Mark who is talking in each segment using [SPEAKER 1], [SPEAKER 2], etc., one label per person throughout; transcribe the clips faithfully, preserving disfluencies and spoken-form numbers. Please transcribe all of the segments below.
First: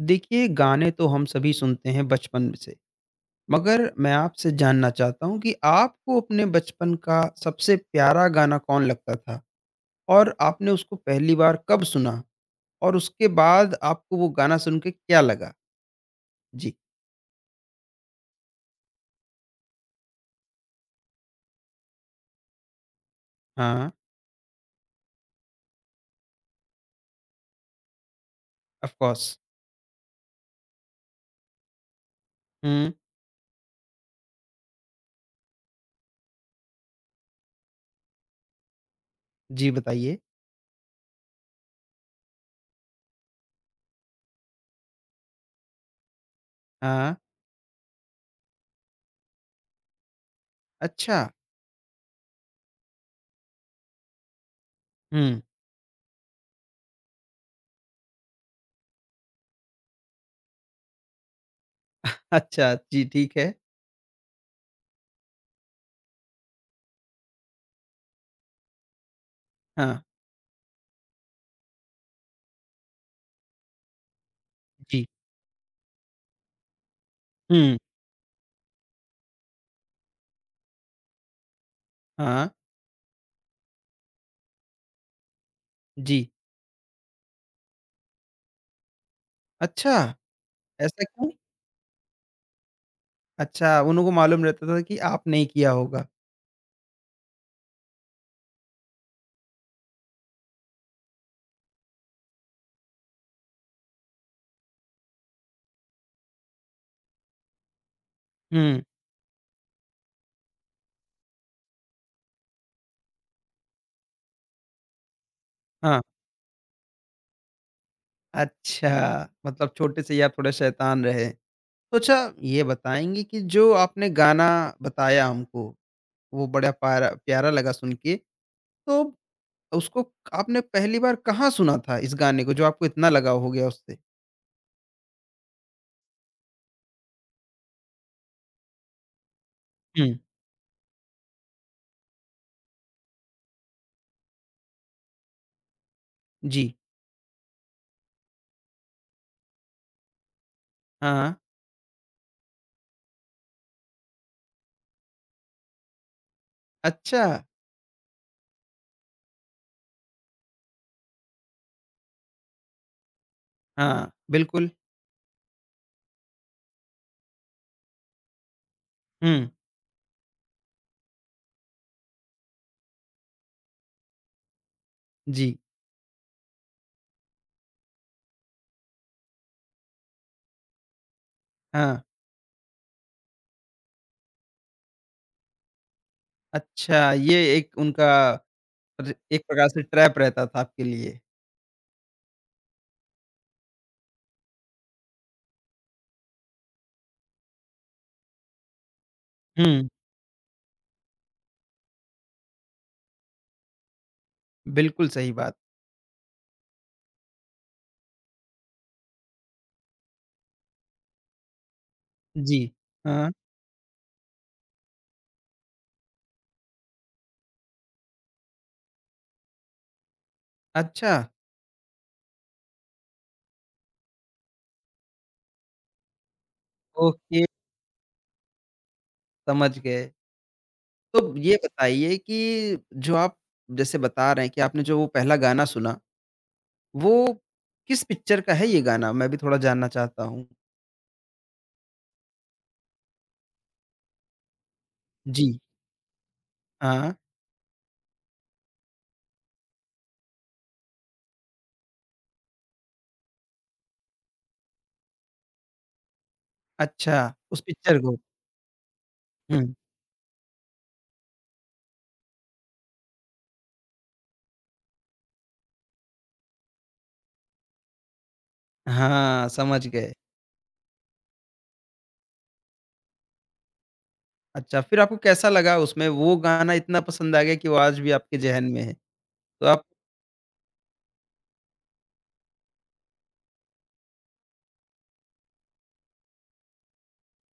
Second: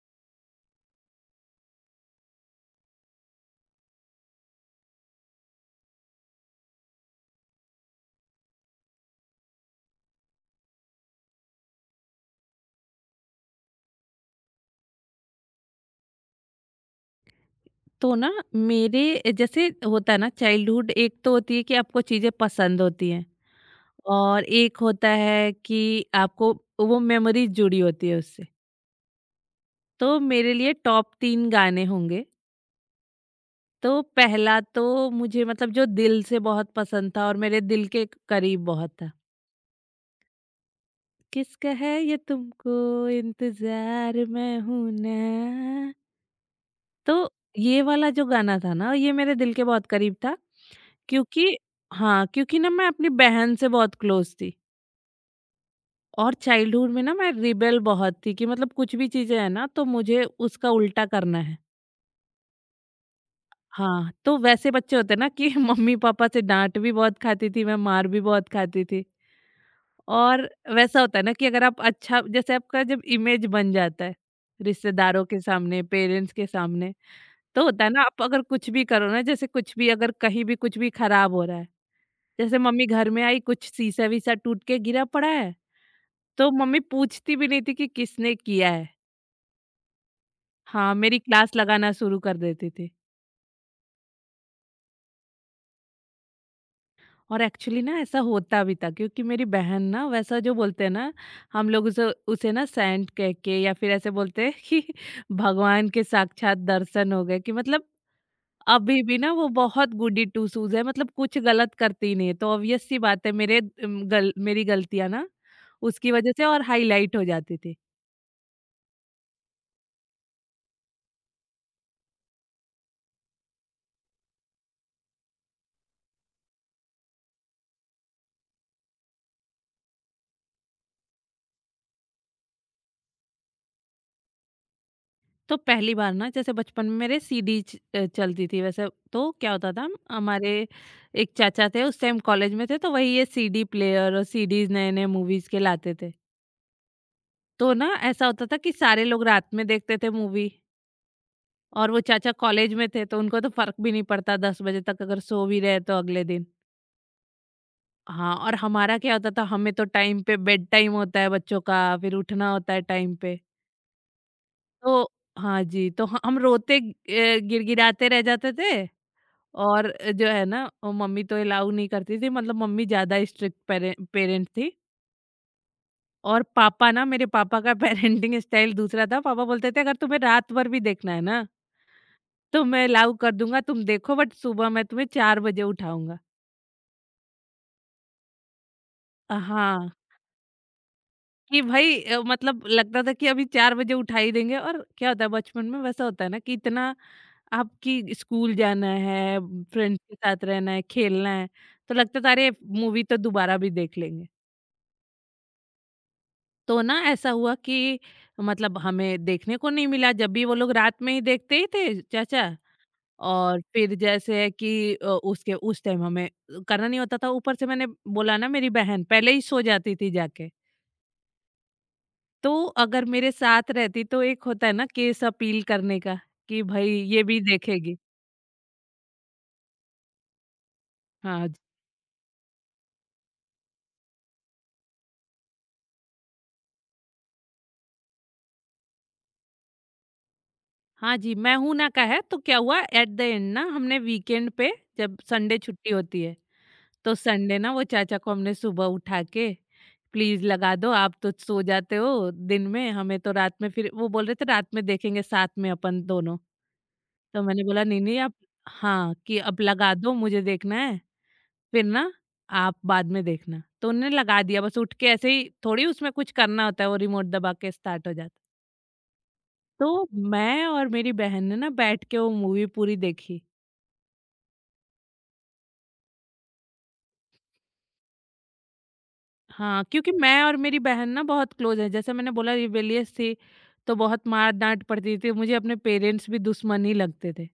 [SPEAKER 1] देखिए, गाने तो हम सभी सुनते हैं बचपन से, मगर मैं आपसे जानना चाहता हूँ कि आपको अपने बचपन का सबसे प्यारा गाना कौन लगता था? और आपने उसको पहली बार कब सुना? और उसके बाद आपको वो गाना सुन के क्या लगा? जी।
[SPEAKER 2] तो ना मेरे जैसे होता है ना चाइल्डहुड, एक तो होती है कि आपको चीजें पसंद होती हैं,
[SPEAKER 1] हाँ,
[SPEAKER 2] और एक होता है कि आपको वो मेमोरीज जुड़ी होती है उससे।
[SPEAKER 1] Of course.
[SPEAKER 2] तो मेरे लिए टॉप तीन गाने होंगे।
[SPEAKER 1] हुँ।
[SPEAKER 2] तो पहला तो मुझे मतलब जो दिल से बहुत पसंद था और मेरे दिल के करीब बहुत था,
[SPEAKER 1] जी, बताइए।
[SPEAKER 2] किसका है ये, तुमको इंतजार मैं हूं ना।
[SPEAKER 1] हाँ।
[SPEAKER 2] तो ये वाला जो गाना था ना, ये मेरे दिल के बहुत करीब था,
[SPEAKER 1] अच्छा।
[SPEAKER 2] क्योंकि हाँ, क्योंकि ना मैं अपनी बहन से बहुत क्लोज़ थी।
[SPEAKER 1] हुँ।
[SPEAKER 2] और चाइल्डहुड में ना मैं रिबेल बहुत थी कि मतलब कुछ भी चीज़ें हैं ना, तो मुझे उसका उल्टा करना है।
[SPEAKER 1] अच्छा, जी, ठीक है।
[SPEAKER 2] हाँ, तो वैसे बच्चे होते हैं ना कि मम्मी-पापा से डाँट भी बहुत खाती थी मैं, मार भी बहुत खाती थी।
[SPEAKER 1] हाँ।
[SPEAKER 2] और वैसा होता है ना कि अगर आप अच्छा जैसे आपका जब इमेज बन जाता है,
[SPEAKER 1] जी।
[SPEAKER 2] रिश्तेदारों के सामने, पेरेंट्स के सामने, तो
[SPEAKER 1] हुँ।
[SPEAKER 2] होता है ना आप अगर कुछ भी करो ना, जैसे कुछ भी अगर कहीं भी कुछ भी खराब हो रहा है,
[SPEAKER 1] हाँ।
[SPEAKER 2] जैसे मम्मी घर में आई कुछ शीशा-वीसा टूट के गिरा पड़ा है,
[SPEAKER 1] जी।
[SPEAKER 2] तो मम्मी पूछती भी नहीं थी कि किसने किया है।
[SPEAKER 1] अच्छा,
[SPEAKER 2] हाँ,
[SPEAKER 1] ऐसा
[SPEAKER 2] मेरी
[SPEAKER 1] क्यों?
[SPEAKER 2] क्लास लगाना शुरू कर देती थी।
[SPEAKER 1] अच्छा, उन्हों को मालूम रहता था कि आपने ही किया होगा।
[SPEAKER 2] और एक्चुअली ना ऐसा होता भी था क्योंकि मेरी बहन ना वैसा जो बोलते हैं ना, हम लोग उसे उसे ना सेंट कह के या फिर ऐसे बोलते हैं कि भगवान के साक्षात दर्शन हो गए, कि मतलब
[SPEAKER 1] हुँ।
[SPEAKER 2] अभी भी ना वो बहुत गुडी टू शूज है, मतलब कुछ गलत करती ही नहीं है। तो ऑब्वियस सी बात है, मेरे अम, गल मेरी गलतियाँ ना
[SPEAKER 1] हाँ।
[SPEAKER 2] उसकी वजह से और हाईलाइट हो जाती थी।
[SPEAKER 1] अच्छा, मतलब छोटे से ही आप थोड़े शैतान रहे। तो अच्छा ये बताएँगी कि जो आपने गाना बताया हमको, वो बड़ा पारा प्यारा लगा सुन के, तो उसको आपने पहली बार कहाँ सुना था इस गाने को जो आपको इतना लगाव हो गया उससे?
[SPEAKER 2] तो पहली बार ना, जैसे बचपन में मेरे सीडी च अ, चलती थी, वैसे तो क्या होता था
[SPEAKER 1] हुँ,
[SPEAKER 2] हमारे, एक चाचा थे उस टाइम कॉलेज में थे, तो वही ये सीडी प्लेयर और सीडीज़ नए-नए मूवीज़ के लाते थे।
[SPEAKER 1] जी,
[SPEAKER 2] तो ना ऐसा होता था कि सारे लोग रात में देखते थे मूवी।
[SPEAKER 1] हाँ।
[SPEAKER 2] और वो चाचा कॉलेज में थे, तो उनको तो फ़र्क भी नहीं पड़ता दस बजे तक अगर सो भी रहे तो अगले दिन।
[SPEAKER 1] अच्छा,
[SPEAKER 2] हाँ, और हमारा क्या होता था, हमें तो टाइम पे बेड टाइम होता है बच्चों का, फिर उठना होता है टाइम पे।
[SPEAKER 1] हाँ, बिल्कुल,
[SPEAKER 2] तो हाँ जी, तो ह हम रोते अ, गिड़गिड़ाते रह जाते थे।
[SPEAKER 1] हुँ,
[SPEAKER 2] और अ, जो है ना, अ, मम्मी तो अलाउ नहीं करती थी, मतलब मम्मी ज़्यादा स्ट्रिक्ट पेरे पेरेंट थी।
[SPEAKER 1] जी,
[SPEAKER 2] और पापा ना, मेरे पापा का पेरेंटिंग स्टाइल दूसरा था, पापा बोलते थे अगर तुम्हें रात भर भी देखना है ना,
[SPEAKER 1] हाँ।
[SPEAKER 2] तो मैं अलाउ कर दूँगा, तुम देखो बट सुबह मैं तुम्हें चार बजे उठाऊँगा।
[SPEAKER 1] अच्छा, ये एक उनका र
[SPEAKER 2] अ,
[SPEAKER 1] एक प्रकार से
[SPEAKER 2] हाँ।
[SPEAKER 1] ट्रैप रहता था आपके लिए।
[SPEAKER 2] कि भाई अ, मतलब लगता था कि अभी चार बजे उठा ही देंगे, और क्या होता है बचपन में वैसा होता है ना कि इतना आपकी स्कूल जाना है,
[SPEAKER 1] हुँ,
[SPEAKER 2] फ्रेंड्स के साथ रहना है, खेलना है, तो लगता था अरे मूवी तो दोबारा भी देख लेंगे।
[SPEAKER 1] बिल्कुल सही बात।
[SPEAKER 2] तो ना ऐसा हुआ कि मतलब हमें देखने को नहीं मिला, जब भी वो लोग रात में ही देखते ही थे चाचा।
[SPEAKER 1] जी, हाँ।
[SPEAKER 2] और फिर जैसे है कि अ, उसके उस टाइम हमें करना नहीं होता था, ऊपर से मैंने बोला ना मेरी बहन पहले ही सो जाती थी जाके।
[SPEAKER 1] अच्छा,
[SPEAKER 2] तो अगर मेरे साथ रहती, तो एक होता है ना केस अपील करने का, कि भाई ये भी
[SPEAKER 1] ओके,
[SPEAKER 2] देखेगी।
[SPEAKER 1] समझ गए। तो
[SPEAKER 2] हाँ
[SPEAKER 1] ये
[SPEAKER 2] जी,
[SPEAKER 1] बताइए कि जो आप जैसे बता रहे हैं कि आपने जो वो पहला गाना सुना, वो किस पिक्चर का है ये गाना? मैं भी थोड़ा जानना चाहता हूँ।
[SPEAKER 2] हाँ जी। मैं हूं ना का है, तो क्या हुआ एट द एंड ना, हमने वीकेंड पे जब
[SPEAKER 1] जी।
[SPEAKER 2] संडे छुट्टी होती है,
[SPEAKER 1] हाँ।
[SPEAKER 2] तो संडे ना वो चाचा को हमने सुबह उठा के, प्लीज लगा दो, आप तो सो जाते हो दिन में, हमें तो रात में, फिर वो बोल रहे थे रात में देखेंगे साथ में अपन दोनों,
[SPEAKER 1] अच्छा,
[SPEAKER 2] तो
[SPEAKER 1] उस
[SPEAKER 2] मैंने बोला
[SPEAKER 1] पिक्चर
[SPEAKER 2] नहीं
[SPEAKER 1] को।
[SPEAKER 2] नहीं आप, हाँ कि अब
[SPEAKER 1] हुँ।
[SPEAKER 2] लगा दो मुझे देखना है। फिर ना आप बाद में देखना। तो उन्होंने लगा दिया, बस उठ के ऐसे ही थोड़ी उसमें कुछ करना होता है, वो रिमोट दबा के स्टार्ट हो जाता।
[SPEAKER 1] हाँ, समझ
[SPEAKER 2] तो
[SPEAKER 1] गए।
[SPEAKER 2] मैं और मेरी बहन ने ना बैठ के वो मूवी पूरी देखी।
[SPEAKER 1] अच्छा, फिर आपको कैसा लगा उसमें? वो गाना इतना पसंद आ गया कि वो आज भी आपके ज़हन में है। तो आप
[SPEAKER 2] हाँ, क्योंकि मैं और मेरी बहन ना बहुत क्लोज़ हैं। जैसे मैंने बोला रिबेलियस थी, तो बहुत मार-डाँट पड़ती थी। मुझे अपने पेरेंट्स भी दुश्मन ही लगते थे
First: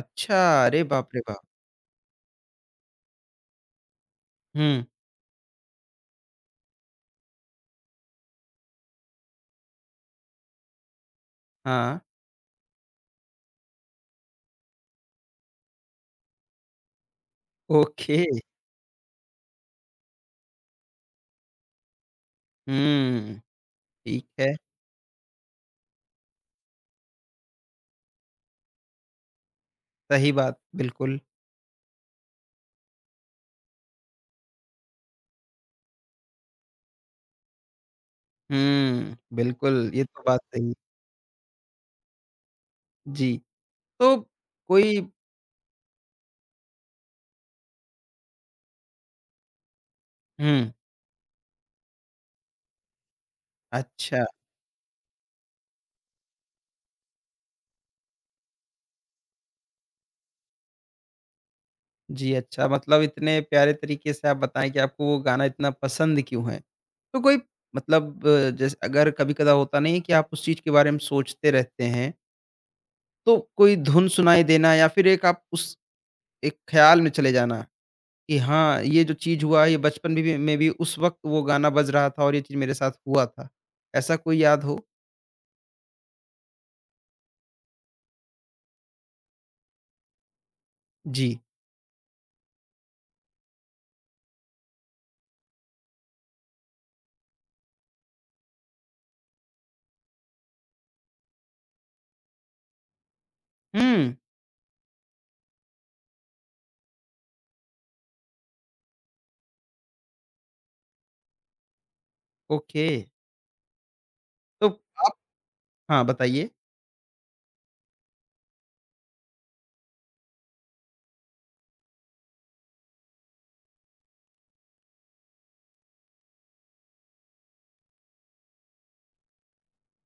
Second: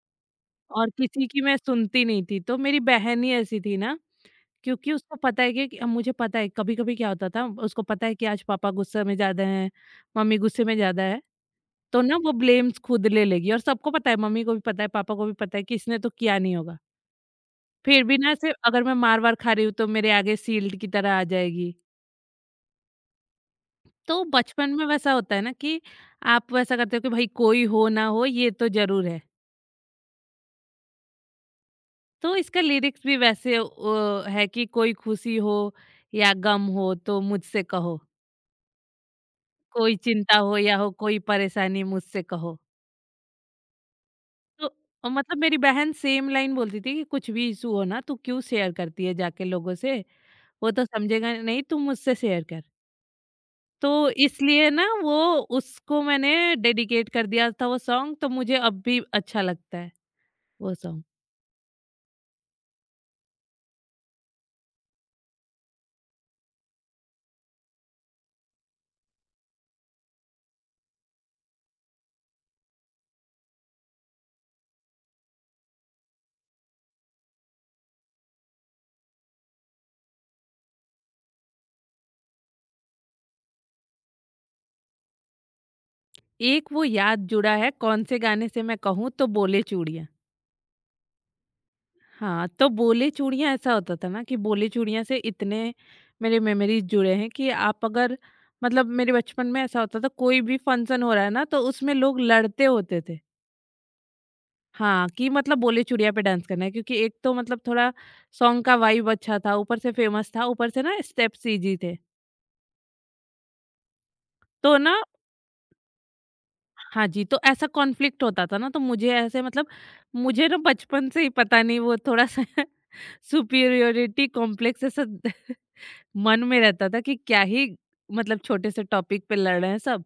[SPEAKER 1] अच्छा, अरे
[SPEAKER 2] और
[SPEAKER 1] बाप रे
[SPEAKER 2] किसी
[SPEAKER 1] बाप!
[SPEAKER 2] की मैं सुनती नहीं थी। तो मेरी बहन ही ऐसी थी ना,
[SPEAKER 1] हुँ,
[SPEAKER 2] क्योंकि उसको पता है कि कि- मुझे पता है, कभी-कभी क्या होता था, उसको पता है कि आज पापा गुस्से में ज़्यादा हैं, मम्मी गुस्से में ज़्यादा है।
[SPEAKER 1] हाँ,
[SPEAKER 2] तो ना वो ब्लेम्स खुद ले लेगी, और सबको पता है, मम्मी को भी पता है, पापा को भी पता है कि इसने तो किया नहीं होगा। फिर भी
[SPEAKER 1] ओके।
[SPEAKER 2] ना ऐसे अगर मैं मार-वार खा रही हूँ तो मेरे आगे शील्ड की तरह आ जाएगी।
[SPEAKER 1] हुँ,
[SPEAKER 2] तो
[SPEAKER 1] ठीक है।
[SPEAKER 2] बचपन में वैसा होता है ना कि आप वैसा करते हो कि भाई कोई हो ना हो, ये तो ज़रूर है।
[SPEAKER 1] सही बात, बिल्कुल।
[SPEAKER 2] तो इसका लिरिक्स भी वैसे ओ है कि कोई खुशी हो या गम हो तो मुझसे कहो,
[SPEAKER 1] हुँ, बिल्कुल,
[SPEAKER 2] कोई
[SPEAKER 1] ये तो
[SPEAKER 2] चिंता
[SPEAKER 1] बात
[SPEAKER 2] हो
[SPEAKER 1] सही।
[SPEAKER 2] या हो कोई परेशानी मुझसे कहो।
[SPEAKER 1] जी। तो
[SPEAKER 2] तो
[SPEAKER 1] कोई
[SPEAKER 2] अ, मतलब मेरी बहन सेम लाइन बोलती थी कि कुछ भी इश्यू हो ना तू क्यों शेयर करती है जाके लोगों से? वो
[SPEAKER 1] हुँ।
[SPEAKER 2] तो समझेगा नहीं, तू मुझसे शेयर कर। तो
[SPEAKER 1] अच्छा,
[SPEAKER 2] इसलिए ना वो उसको मैंने डेडिकेट कर दिया था वो सॉन्ग, तो मुझे अब भी अच्छा लगता है वो सॉन्ग।
[SPEAKER 1] जी अच्छा, मतलब इतने प्यारे तरीके से आप बताएँ कि आपको वो गाना इतना पसंद क्यों है? तो कोई मतलब अ, जैसे अगर कभी-कदा होता नहीं है कि आप उस चीज़ के बारे में सोचते रहते हैं, तो कोई धुन सुनाई देना या फिर एक आप उस एक ख़्याल में चले जाना कि हाँ, ये जो चीज़ हुआ ये बचपन में भी में भी उस वक़्त वो गाना बज रहा था और ये चीज़ मेरे साथ हुआ था। ऐसा कोई याद हो?
[SPEAKER 2] एक वो याद जुड़ा है, कौन से गाने से मैं कहूँ तो, बोले चूड़ियाँ।
[SPEAKER 1] जी।
[SPEAKER 2] हाँ, तो बोले चूड़ियाँ ऐसा होता था ना कि बोले चूड़ियाँ से इतने मेरे मेमोरीज़ जुड़े हैं कि आप अगर मतलब, मेरे बचपन में ऐसा होता था कोई भी फंक्शन हो रहा है ना, तो उसमें लोग लड़ते होते थे।
[SPEAKER 1] हुँ,
[SPEAKER 2] हाँ, कि मतलब बोले चूड़िया पे डांस करना है, क्योंकि एक तो मतलब थोड़ा सॉन्ग का वाइब अच्छा था, ऊपर से फेमस था, ऊपर से ना स्टेप्स ईज़ी थे।
[SPEAKER 1] ओके। तो
[SPEAKER 2] तो ना
[SPEAKER 1] आप हाँ, बताइए।
[SPEAKER 2] हाँ जी, तो ऐसा कॉन्फ्लिक्ट होता था ना, तो मुझे ऐसे मतलब मुझे ना बचपन से ही पता नहीं, वो थोड़ा-सा सुपीरियॉरिटी कॉम्प्लेक्स ऐसा मन में रहता था कि क्या ही मतलब छोटे से टॉपिक पे लड़ रहे हैं सब।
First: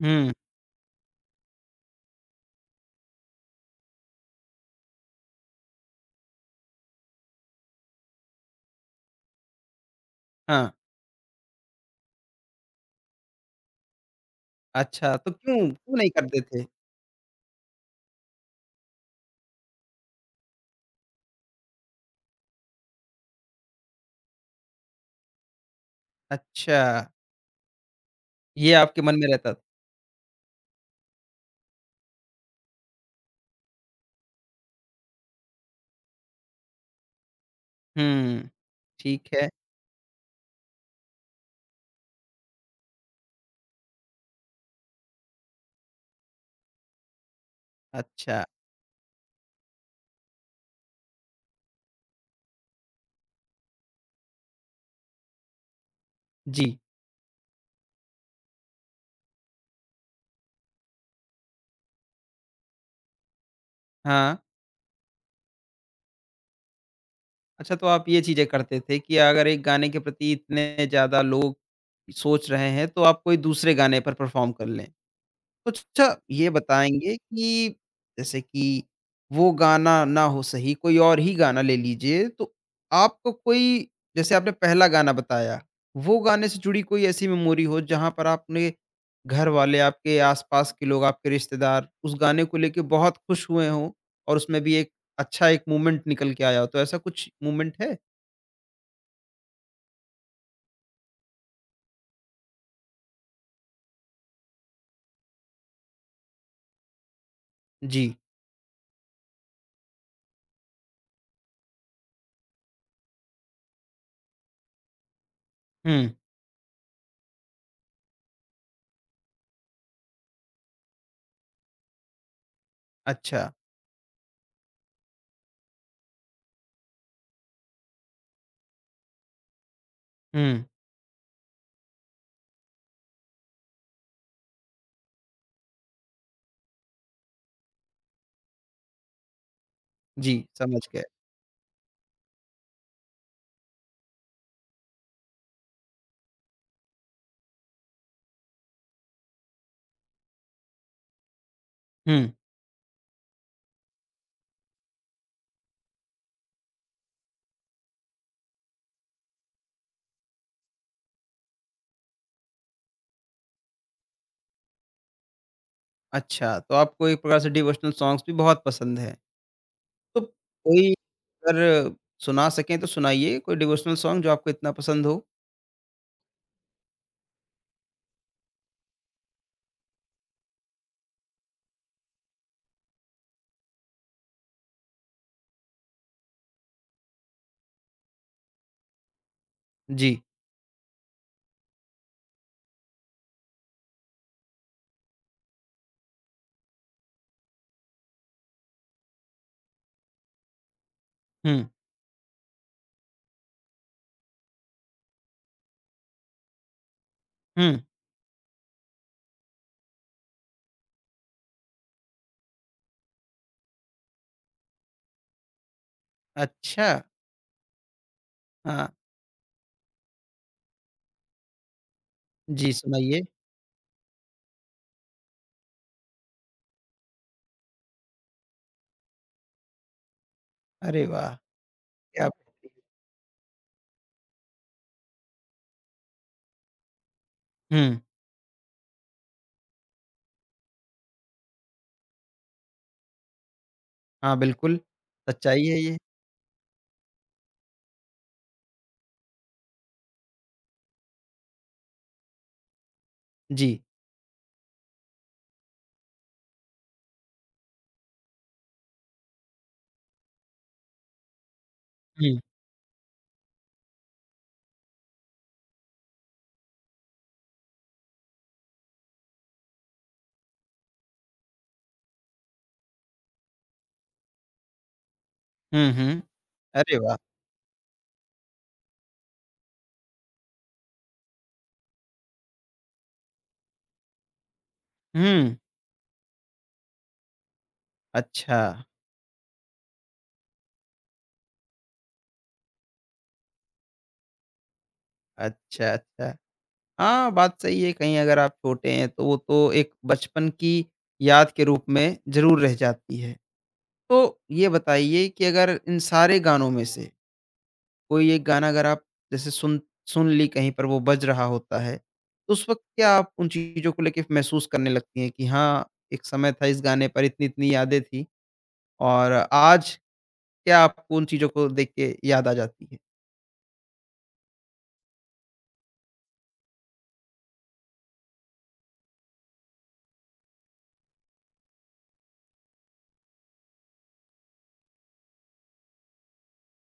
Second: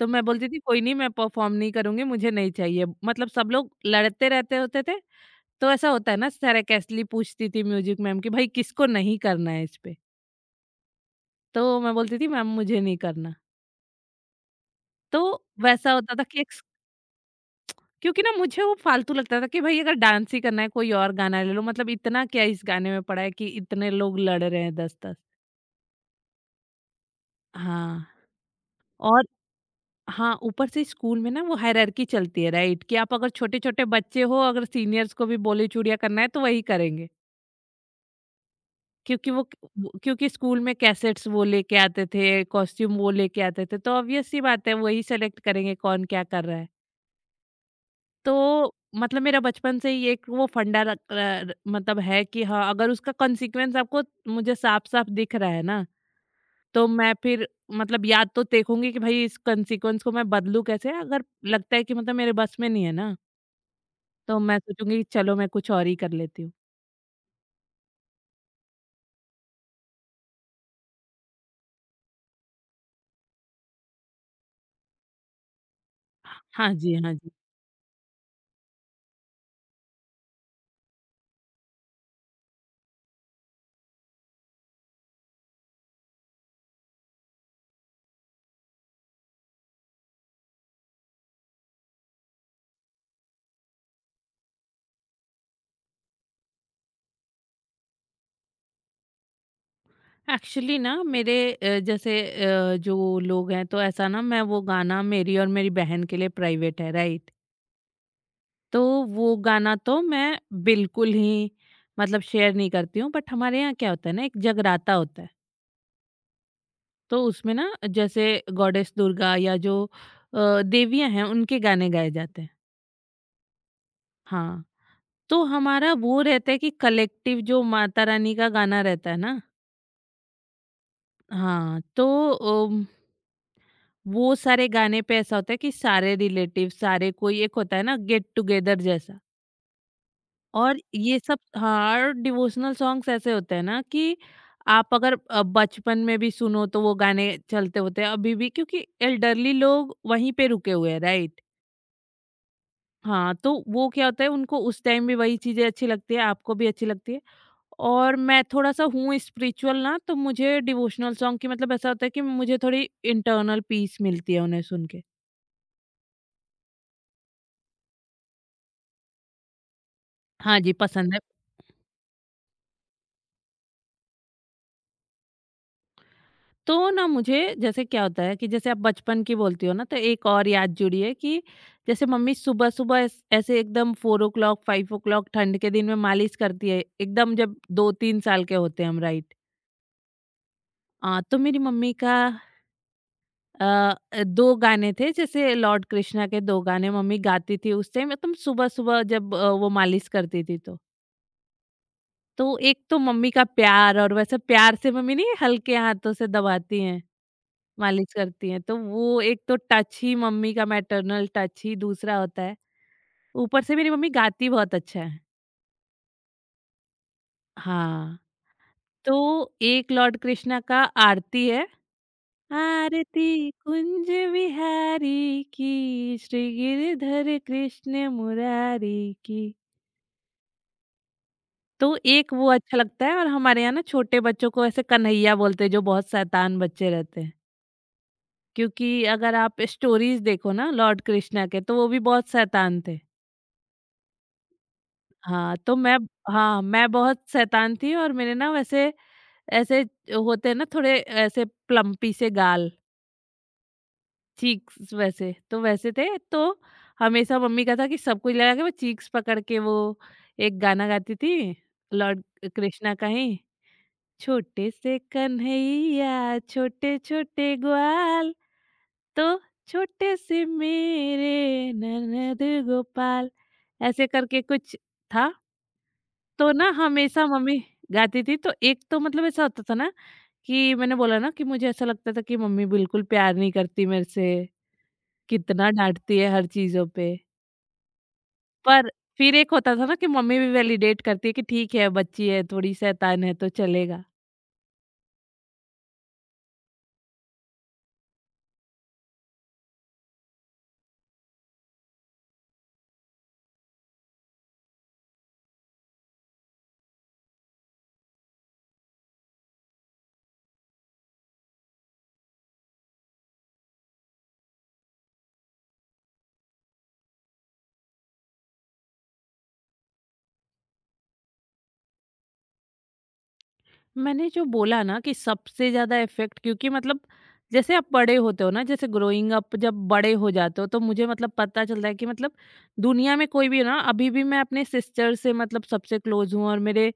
[SPEAKER 2] तो मैं
[SPEAKER 1] हुँ,
[SPEAKER 2] बोलती थी कोई नहीं मैं परफ़ॉर्म नहीं करूँगी, मुझे नहीं चाहिए। मतलब सब लोग लड़ते रहते होते थे, तो ऐसा होता है ना सरकैसली पूछती थी म्यूजिक मैम कि भाई किसको नहीं करना है इस पे?
[SPEAKER 1] हाँ।
[SPEAKER 2] तो मैं बोलती थी मैम मुझे नहीं करना।
[SPEAKER 1] अच्छा,
[SPEAKER 2] तो
[SPEAKER 1] तो क्यों
[SPEAKER 2] वैसा
[SPEAKER 1] क्यों नहीं
[SPEAKER 2] होता था कि
[SPEAKER 1] करते
[SPEAKER 2] एक्स
[SPEAKER 1] थे?
[SPEAKER 2] क्योंकि ना मुझे वो फालतू लगता था कि भाई अगर डांस ही करना है, कोई और गाना ले लो, मतलब इतना क्या इस गाने में पड़ा है कि इतने लोग लड़ रहे हैं दस दस।
[SPEAKER 1] अच्छा,
[SPEAKER 2] हाँ,
[SPEAKER 1] ये आपके मन
[SPEAKER 2] और
[SPEAKER 1] में रहता था।
[SPEAKER 2] हाँ, ऊपर से स्कूल में ना वो हायरार्की चलती है राइट? कि आप अगर छोटे-छोटे बच्चे हो, अगर सीनियर्स को भी बोली-चूड़ियाँ करना है तो वही करेंगे।
[SPEAKER 1] हुँ, ठीक
[SPEAKER 2] क्योंकि वो
[SPEAKER 1] है,
[SPEAKER 2] वो क्योंकि स्कूल में कैसेट्स वो लेके आते थे, कॉस्ट्यूम वो लेके आते थे, तो ऑब्वियस सी बात है वही सेलेक्ट करेंगे कौन क्या कर रहा है।
[SPEAKER 1] अच्छा।
[SPEAKER 2] तो मतलब मेरा बचपन से ही एक वो फंडा रख अ, र मतलब है कि हाँ, अगर उसका कॉन्सिक्वेंस आपको मुझे साफ-साफ दिख रहा है ना,
[SPEAKER 1] जी,
[SPEAKER 2] तो मैं फिर मतलब या तो देखूँगी कि भाई इस कॉन्सिक्वेंस को मैं बदलूँ कैसे? अगर लगता है कि मतलब मेरे बस में नहीं है ना,
[SPEAKER 1] हाँ।
[SPEAKER 2] तो मैं सोचूँगी चलो मैं कुछ और ही कर लेती हूँ।
[SPEAKER 1] अच्छा तो आप ये चीज़ें करते थे कि अगर एक गाने के प्रति इतने ज़्यादा लोग सोच रहे हैं, तो आप कोई दूसरे गाने पर परफ़ॉर्म कर लें। तो अच्छा ये
[SPEAKER 2] हाँ जी, हाँ
[SPEAKER 1] बताएँगे
[SPEAKER 2] जी।
[SPEAKER 1] कि जैसे कि वो गाना ना हो सही, कोई और ही गाना ले लीजिए, तो आपको कोई जैसे आपने पहला गाना बताया, वो गाने से जुड़ी कोई ऐसी मेमोरी हो जहाँ पर आपने घरवाले, आपके आस-पास के लोग, आपके रिश्तेदार उस गाने को लेके बहुत खुश हुए हों और उसमें भी एक अच्छा एक मोमेंट निकल के आया हो, तो ऐसा कुछ मोमेंट है?
[SPEAKER 2] एक्चुअली ना मेरे अ, जैसे अ, जो लोग हैं, तो ऐसा ना मैं वो गाना मेरी और मेरी बहन के लिए प्राइवेट है राइट।
[SPEAKER 1] जी।
[SPEAKER 2] तो वो गाना तो मैं बिल्कुल ही मतलब शेयर नहीं करती हूँ, बट हमारे यहाँ क्या होता है ना, एक जगराता होता है।
[SPEAKER 1] हुँ,
[SPEAKER 2] तो उसमें ना, जैसे गॉडेस दुर्गा या जो अ, देवियाँ हैं उनके गाने गाए जाते हैं।
[SPEAKER 1] अच्छा।
[SPEAKER 2] हाँ, तो हमारा वो रहता है कि कलेक्टिव जो माता रानी का गाना रहता है ना।
[SPEAKER 1] हुँ,
[SPEAKER 2] हाँ, तो वो सारे गाने पे ऐसा होता है कि सारे रिलेटिव सारे, कोई एक होता है ना गेट टुगेदर जैसा।
[SPEAKER 1] जी,
[SPEAKER 2] और
[SPEAKER 1] समझ गए।
[SPEAKER 2] ये सब, हाँ, और डिवोशनल सॉन्ग्स ऐसे होते हैं ना कि आप अगर अ, बचपन में भी सुनो, तो वो गाने चलते होते हैं अभी भी क्योंकि एल्डरली लोग वहीं पे रुके हुए हैं राइट।
[SPEAKER 1] हुँ,
[SPEAKER 2] हाँ, तो वो क्या होता है उनको उस टाइम भी वही चीजें अच्छी लगती है, आपको भी अच्छी लगती है। और मैं थोड़ा सा हूँ स्पिरिचुअल ना, तो मुझे डिवोशनल सॉन्ग की मतलब ऐसा होता है कि मुझे थोड़ी इंटरनल पीस मिलती है उन्हें सुन के।
[SPEAKER 1] अच्छा, तो आपको एक प्रकार से डिवोशनल सॉन्ग्स भी बहुत पसंद हैं। तो
[SPEAKER 2] हाँ जी,
[SPEAKER 1] कोई
[SPEAKER 2] पसंद है।
[SPEAKER 1] अगर सुना सकें तो सुनाइए कोई डिवोशनल सॉन्ग जो आपको इतना पसंद हो?
[SPEAKER 2] तो ना मुझे जैसे क्या होता है कि, जैसे आप बचपन की बोलती हो ना, तो एक और याद जुड़ी है कि जैसे मम्मी सुबह सुबह ऐस- ऐसे एकदम four o'clock five o'clock ठंड के दिन में मालिश करती है एकदम, जब दो तीन साल के होते हैं हम राइट।
[SPEAKER 1] जी।
[SPEAKER 2] आ, तो मेरी मम्मी का आ, दो गाने थे, जैसे लॉर्ड कृष्णा के दो गाने मम्मी गाती थी उस टाइम एकदम सुबह सुबह, जब आ, वो मालिश करती थी, तो
[SPEAKER 1] हुँ,
[SPEAKER 2] तो एक तो मम्मी का प्यार। और वैसे प्यार से मम्मी नहीं हल्के हाथों से दबाती हैं
[SPEAKER 1] हुँ,
[SPEAKER 2] मालिश करती हैं, तो वो एक तो टच ही मम्मी का मैटरनल टच ही दूसरा होता है। ऊपर से मेरी मम्मी गाती बहुत अच्छा है।
[SPEAKER 1] अच्छा।
[SPEAKER 2] हाँ,
[SPEAKER 1] हाँ,
[SPEAKER 2] तो एक लॉर्ड कृष्णा का आरती है।
[SPEAKER 1] जी सुनाइए।
[SPEAKER 2] आरती कुंज बिहारी की, श्री गिरधर कृष्ण मुरारी की।
[SPEAKER 1] अरे वाह!
[SPEAKER 2] तो
[SPEAKER 1] क्या
[SPEAKER 2] एक वो अच्छा लगता है और हमारे यहाँ ना छोटे बच्चों को ऐसे कन्हैया बोलते हैं जो बहुत शैतान बच्चे रहते हैं।
[SPEAKER 1] हुँ,
[SPEAKER 2] क्योंकि अगर आप स्टोरीज देखो ना लॉर्ड कृष्णा के तो वो भी बहुत शैतान थे।
[SPEAKER 1] हाँ, बिल्कुल,
[SPEAKER 2] हाँ,
[SPEAKER 1] सच्चाई
[SPEAKER 2] तो
[SPEAKER 1] है ये।
[SPEAKER 2] मैं, हाँ, मैं बहुत शैतान थी और मेरे ना वैसे ऐसे होते हैं ना थोड़े ऐसे प्लम्पी से गाल,
[SPEAKER 1] जी।
[SPEAKER 2] चीक्स वैसे, तो वैसे थे तो हमेशा मम्मी का था कि सब कुछ लगा के मैं चीक्स पकड़ के वो एक गाना गाती थी, लॉर्ड
[SPEAKER 1] हुँ,
[SPEAKER 2] कृष्णा का ही, छोटे से कन्हैया छोटे-छोटे ग्वाल, तो छोटे से मेरे ननद गोपाल, ऐसे करके कुछ था।
[SPEAKER 1] हुँ, हुँ।
[SPEAKER 2] तो ना
[SPEAKER 1] अरे वाह!
[SPEAKER 2] हमेशा मम्मी गाती थी तो एक तो मतलब ऐसा होता था ना कि मैंने बोला ना कि मुझे ऐसा लगता था कि मम्मी बिल्कुल प्यार नहीं करती मेरे से,
[SPEAKER 1] हुँ,
[SPEAKER 2] कितना डाँटती है हर चीज़ों पे।
[SPEAKER 1] अच्छा,
[SPEAKER 2] पर फिर एक होता था ना कि मम्मी भी वैलिडेट करती है कि ठीक है बच्ची है, थोड़ी शैतान है तो चलेगा।
[SPEAKER 1] अच्छा, अच्छा। हाँ, बात सही है कहीं अगर आप छोटे हैं तो वो तो एक बचपन की याद के रूप में ज़रूर रह जाती है। तो ये बताइए कि अगर इन सारे गानों में से कोई एक गाना अगर आप जैसे सुन सुन ली कहीं पर वो बज रहा होता है, तो उस वक़्त क्या आप उन चीज़ों को लेके महसूस करने लगती हैं कि हाँ, एक समय था इस गाने पर इतनी-इतनी यादें थी और आज क्या आपको उन चीज़ों को देख के याद आ जाती है?
[SPEAKER 2] मैंने जो बोला ना कि सबसे ज्यादा इफेक्ट क्योंकि मतलब जैसे आप बड़े होते हो ना जैसे ग्रोइंग अप जब बड़े हो जाते हो तो मुझे मतलब पता चलता है कि मतलब दुनिया में कोई भी हो ना अभी भी मैं अपने सिस्टर से मतलब सबसे क्लोज हूँ और मेरे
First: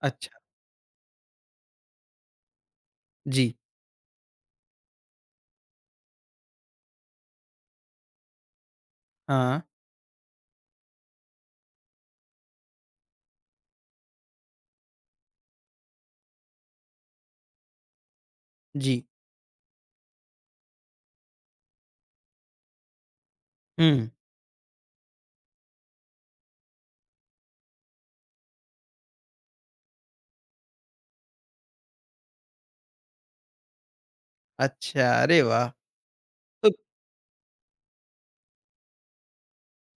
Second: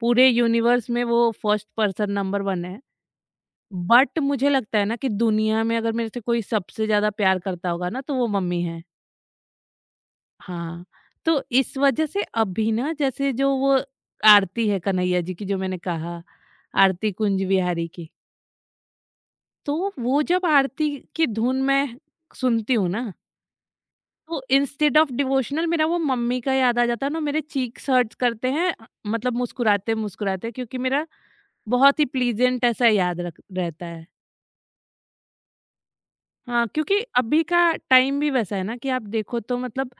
[SPEAKER 2] पूरे
[SPEAKER 1] अच्छा,
[SPEAKER 2] यूनिवर्स में वो फर्स्ट पर्सन नंबर वन है।
[SPEAKER 1] जी,
[SPEAKER 2] बट मुझे लगता है ना कि दुनिया में अगर मेरे से कोई सबसे ज्यादा प्यार करता होगा ना तो वो मम्मी है।
[SPEAKER 1] हाँ,
[SPEAKER 2] हाँ, तो इस वजह से अभी ना जैसे जो वो आरती है कन्हैया जी की जो मैंने कहा आरती कुंज विहारी की,
[SPEAKER 1] जी,
[SPEAKER 2] तो वो जब आरती की धुन मैं सुनती हूँ ना,
[SPEAKER 1] हुँ,
[SPEAKER 2] तो इंस्टेड ऑफ डिवोशनल मेरा वो मम्मी का याद आ जाता है ना मेरे चीक्स हर्ट्स करते हैं अ, मतलब मुस्कुराते-मुस्कुराते क्योंकि मेरा बहुत ही प्लीज़ेंट ऐसा याद रख रहता है।
[SPEAKER 1] अच्छा, अरे वाह!
[SPEAKER 2] हाँ,
[SPEAKER 1] तो
[SPEAKER 2] क्योंकि अभी का टाइम भी वैसा है ना कि आप देखो तो मतलब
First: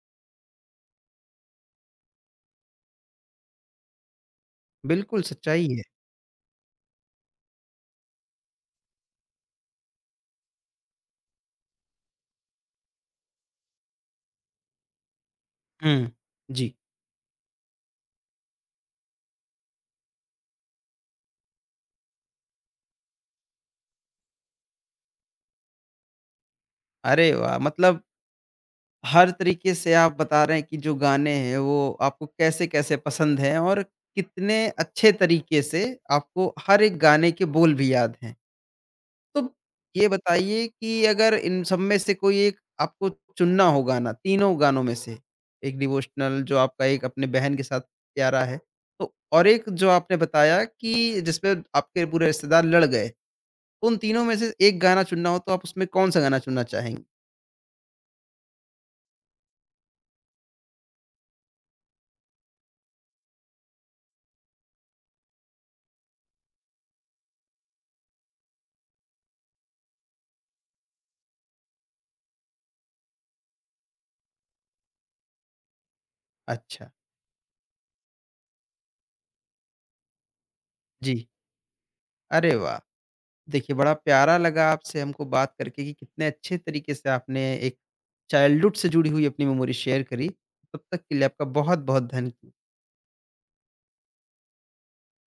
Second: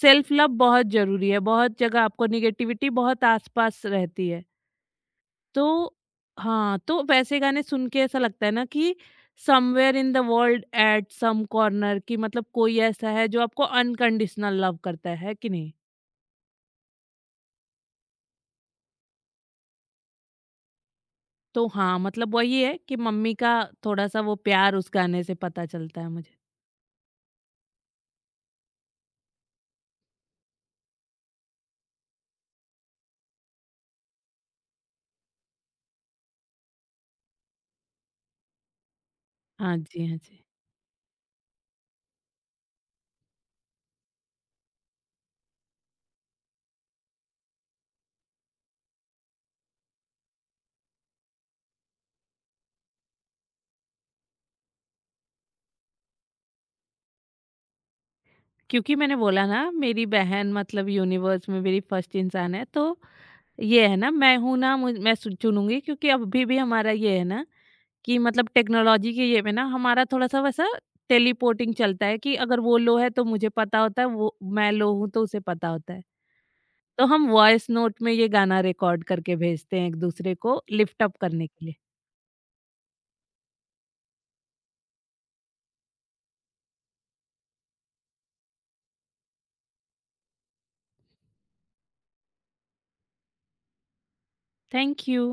[SPEAKER 2] सेल्फ लव बहुत ज़रूरी है, बहुत जगह आपको नेगेटिविटी बहुत आस-पास रहती है।
[SPEAKER 1] बिल्कुल
[SPEAKER 2] तो
[SPEAKER 1] सच्चाई है।
[SPEAKER 2] हाँ, तो वैसे गाने सुन के ऐसा लगता है ना कि somewhere in the world at some corner कि मतलब कोई ऐसा है जो आपको अनकंडीशनल लव करता है कि नहीं?
[SPEAKER 1] हुँ, जी,
[SPEAKER 2] तो हाँ, मतलब वही है कि मम्मी का थोड़ा-सा वो प्यार उस गाने से पता चलता है मुझे।
[SPEAKER 1] अरे वाह! मतलब हर तरीके से आप बता रहे हैं कि जो गाने हैं वो आपको कैसे-कैसे पसंद हैं और कितने अच्छे तरीके से आपको हर एक गाने के बोल भी याद हैं। तो
[SPEAKER 2] हाँ जी,
[SPEAKER 1] ये
[SPEAKER 2] हाँ जी।
[SPEAKER 1] बताइए कि अगर इन सब में से कोई एक आपको चुनना हो गाना, तीनों गानों में से, एक डिवोशनल जो आपका एक अपने बहन के साथ प्यारा है, तो और एक जो आपने बताया कि जिसपे आपके पूरे रिश्तेदार लड़ गए, तो उन तीनों में से एक गाना चुनना हो तो आप उसमें कौन-सा गाना चुनना चाहेंगी?
[SPEAKER 2] क्योंकि मैंने बोला ना मेरी बहन मतलब यूनिवर्स में मेरी फर्स्ट इंसान है तो ये है ना मैं हूँ ना मुझ मैं सु चुनूँगी क्योंकि अभी भी हमारा ये है ना कि मतलब टेक्नोलॉजी के ये में ना हमारा थोड़ा-सा वैसा टेलीपोर्टिंग चलता है कि अगर वो लो है तो मुझे पता होता है, वो मैं लो हूँ तो उसे पता होता है।
[SPEAKER 1] अच्छा,
[SPEAKER 2] तो हम वॉइस नोट में ये गाना रिकॉर्ड करके भेजते हैं एक-दूसरे को लिफ्ट अप
[SPEAKER 1] जी।
[SPEAKER 2] करने के लिए।
[SPEAKER 1] अरे वाह! देखिए, बड़ा प्यारा लगा आपसे हमको बात करके कि कितने अच्छे तरीके से आपने एक चाइल्डहुड से जुड़ी हुई अपनी मेमोरी शेयर करी। तब तक के लिए आपका बहुत-बहुत धन्य
[SPEAKER 2] थैंक यू।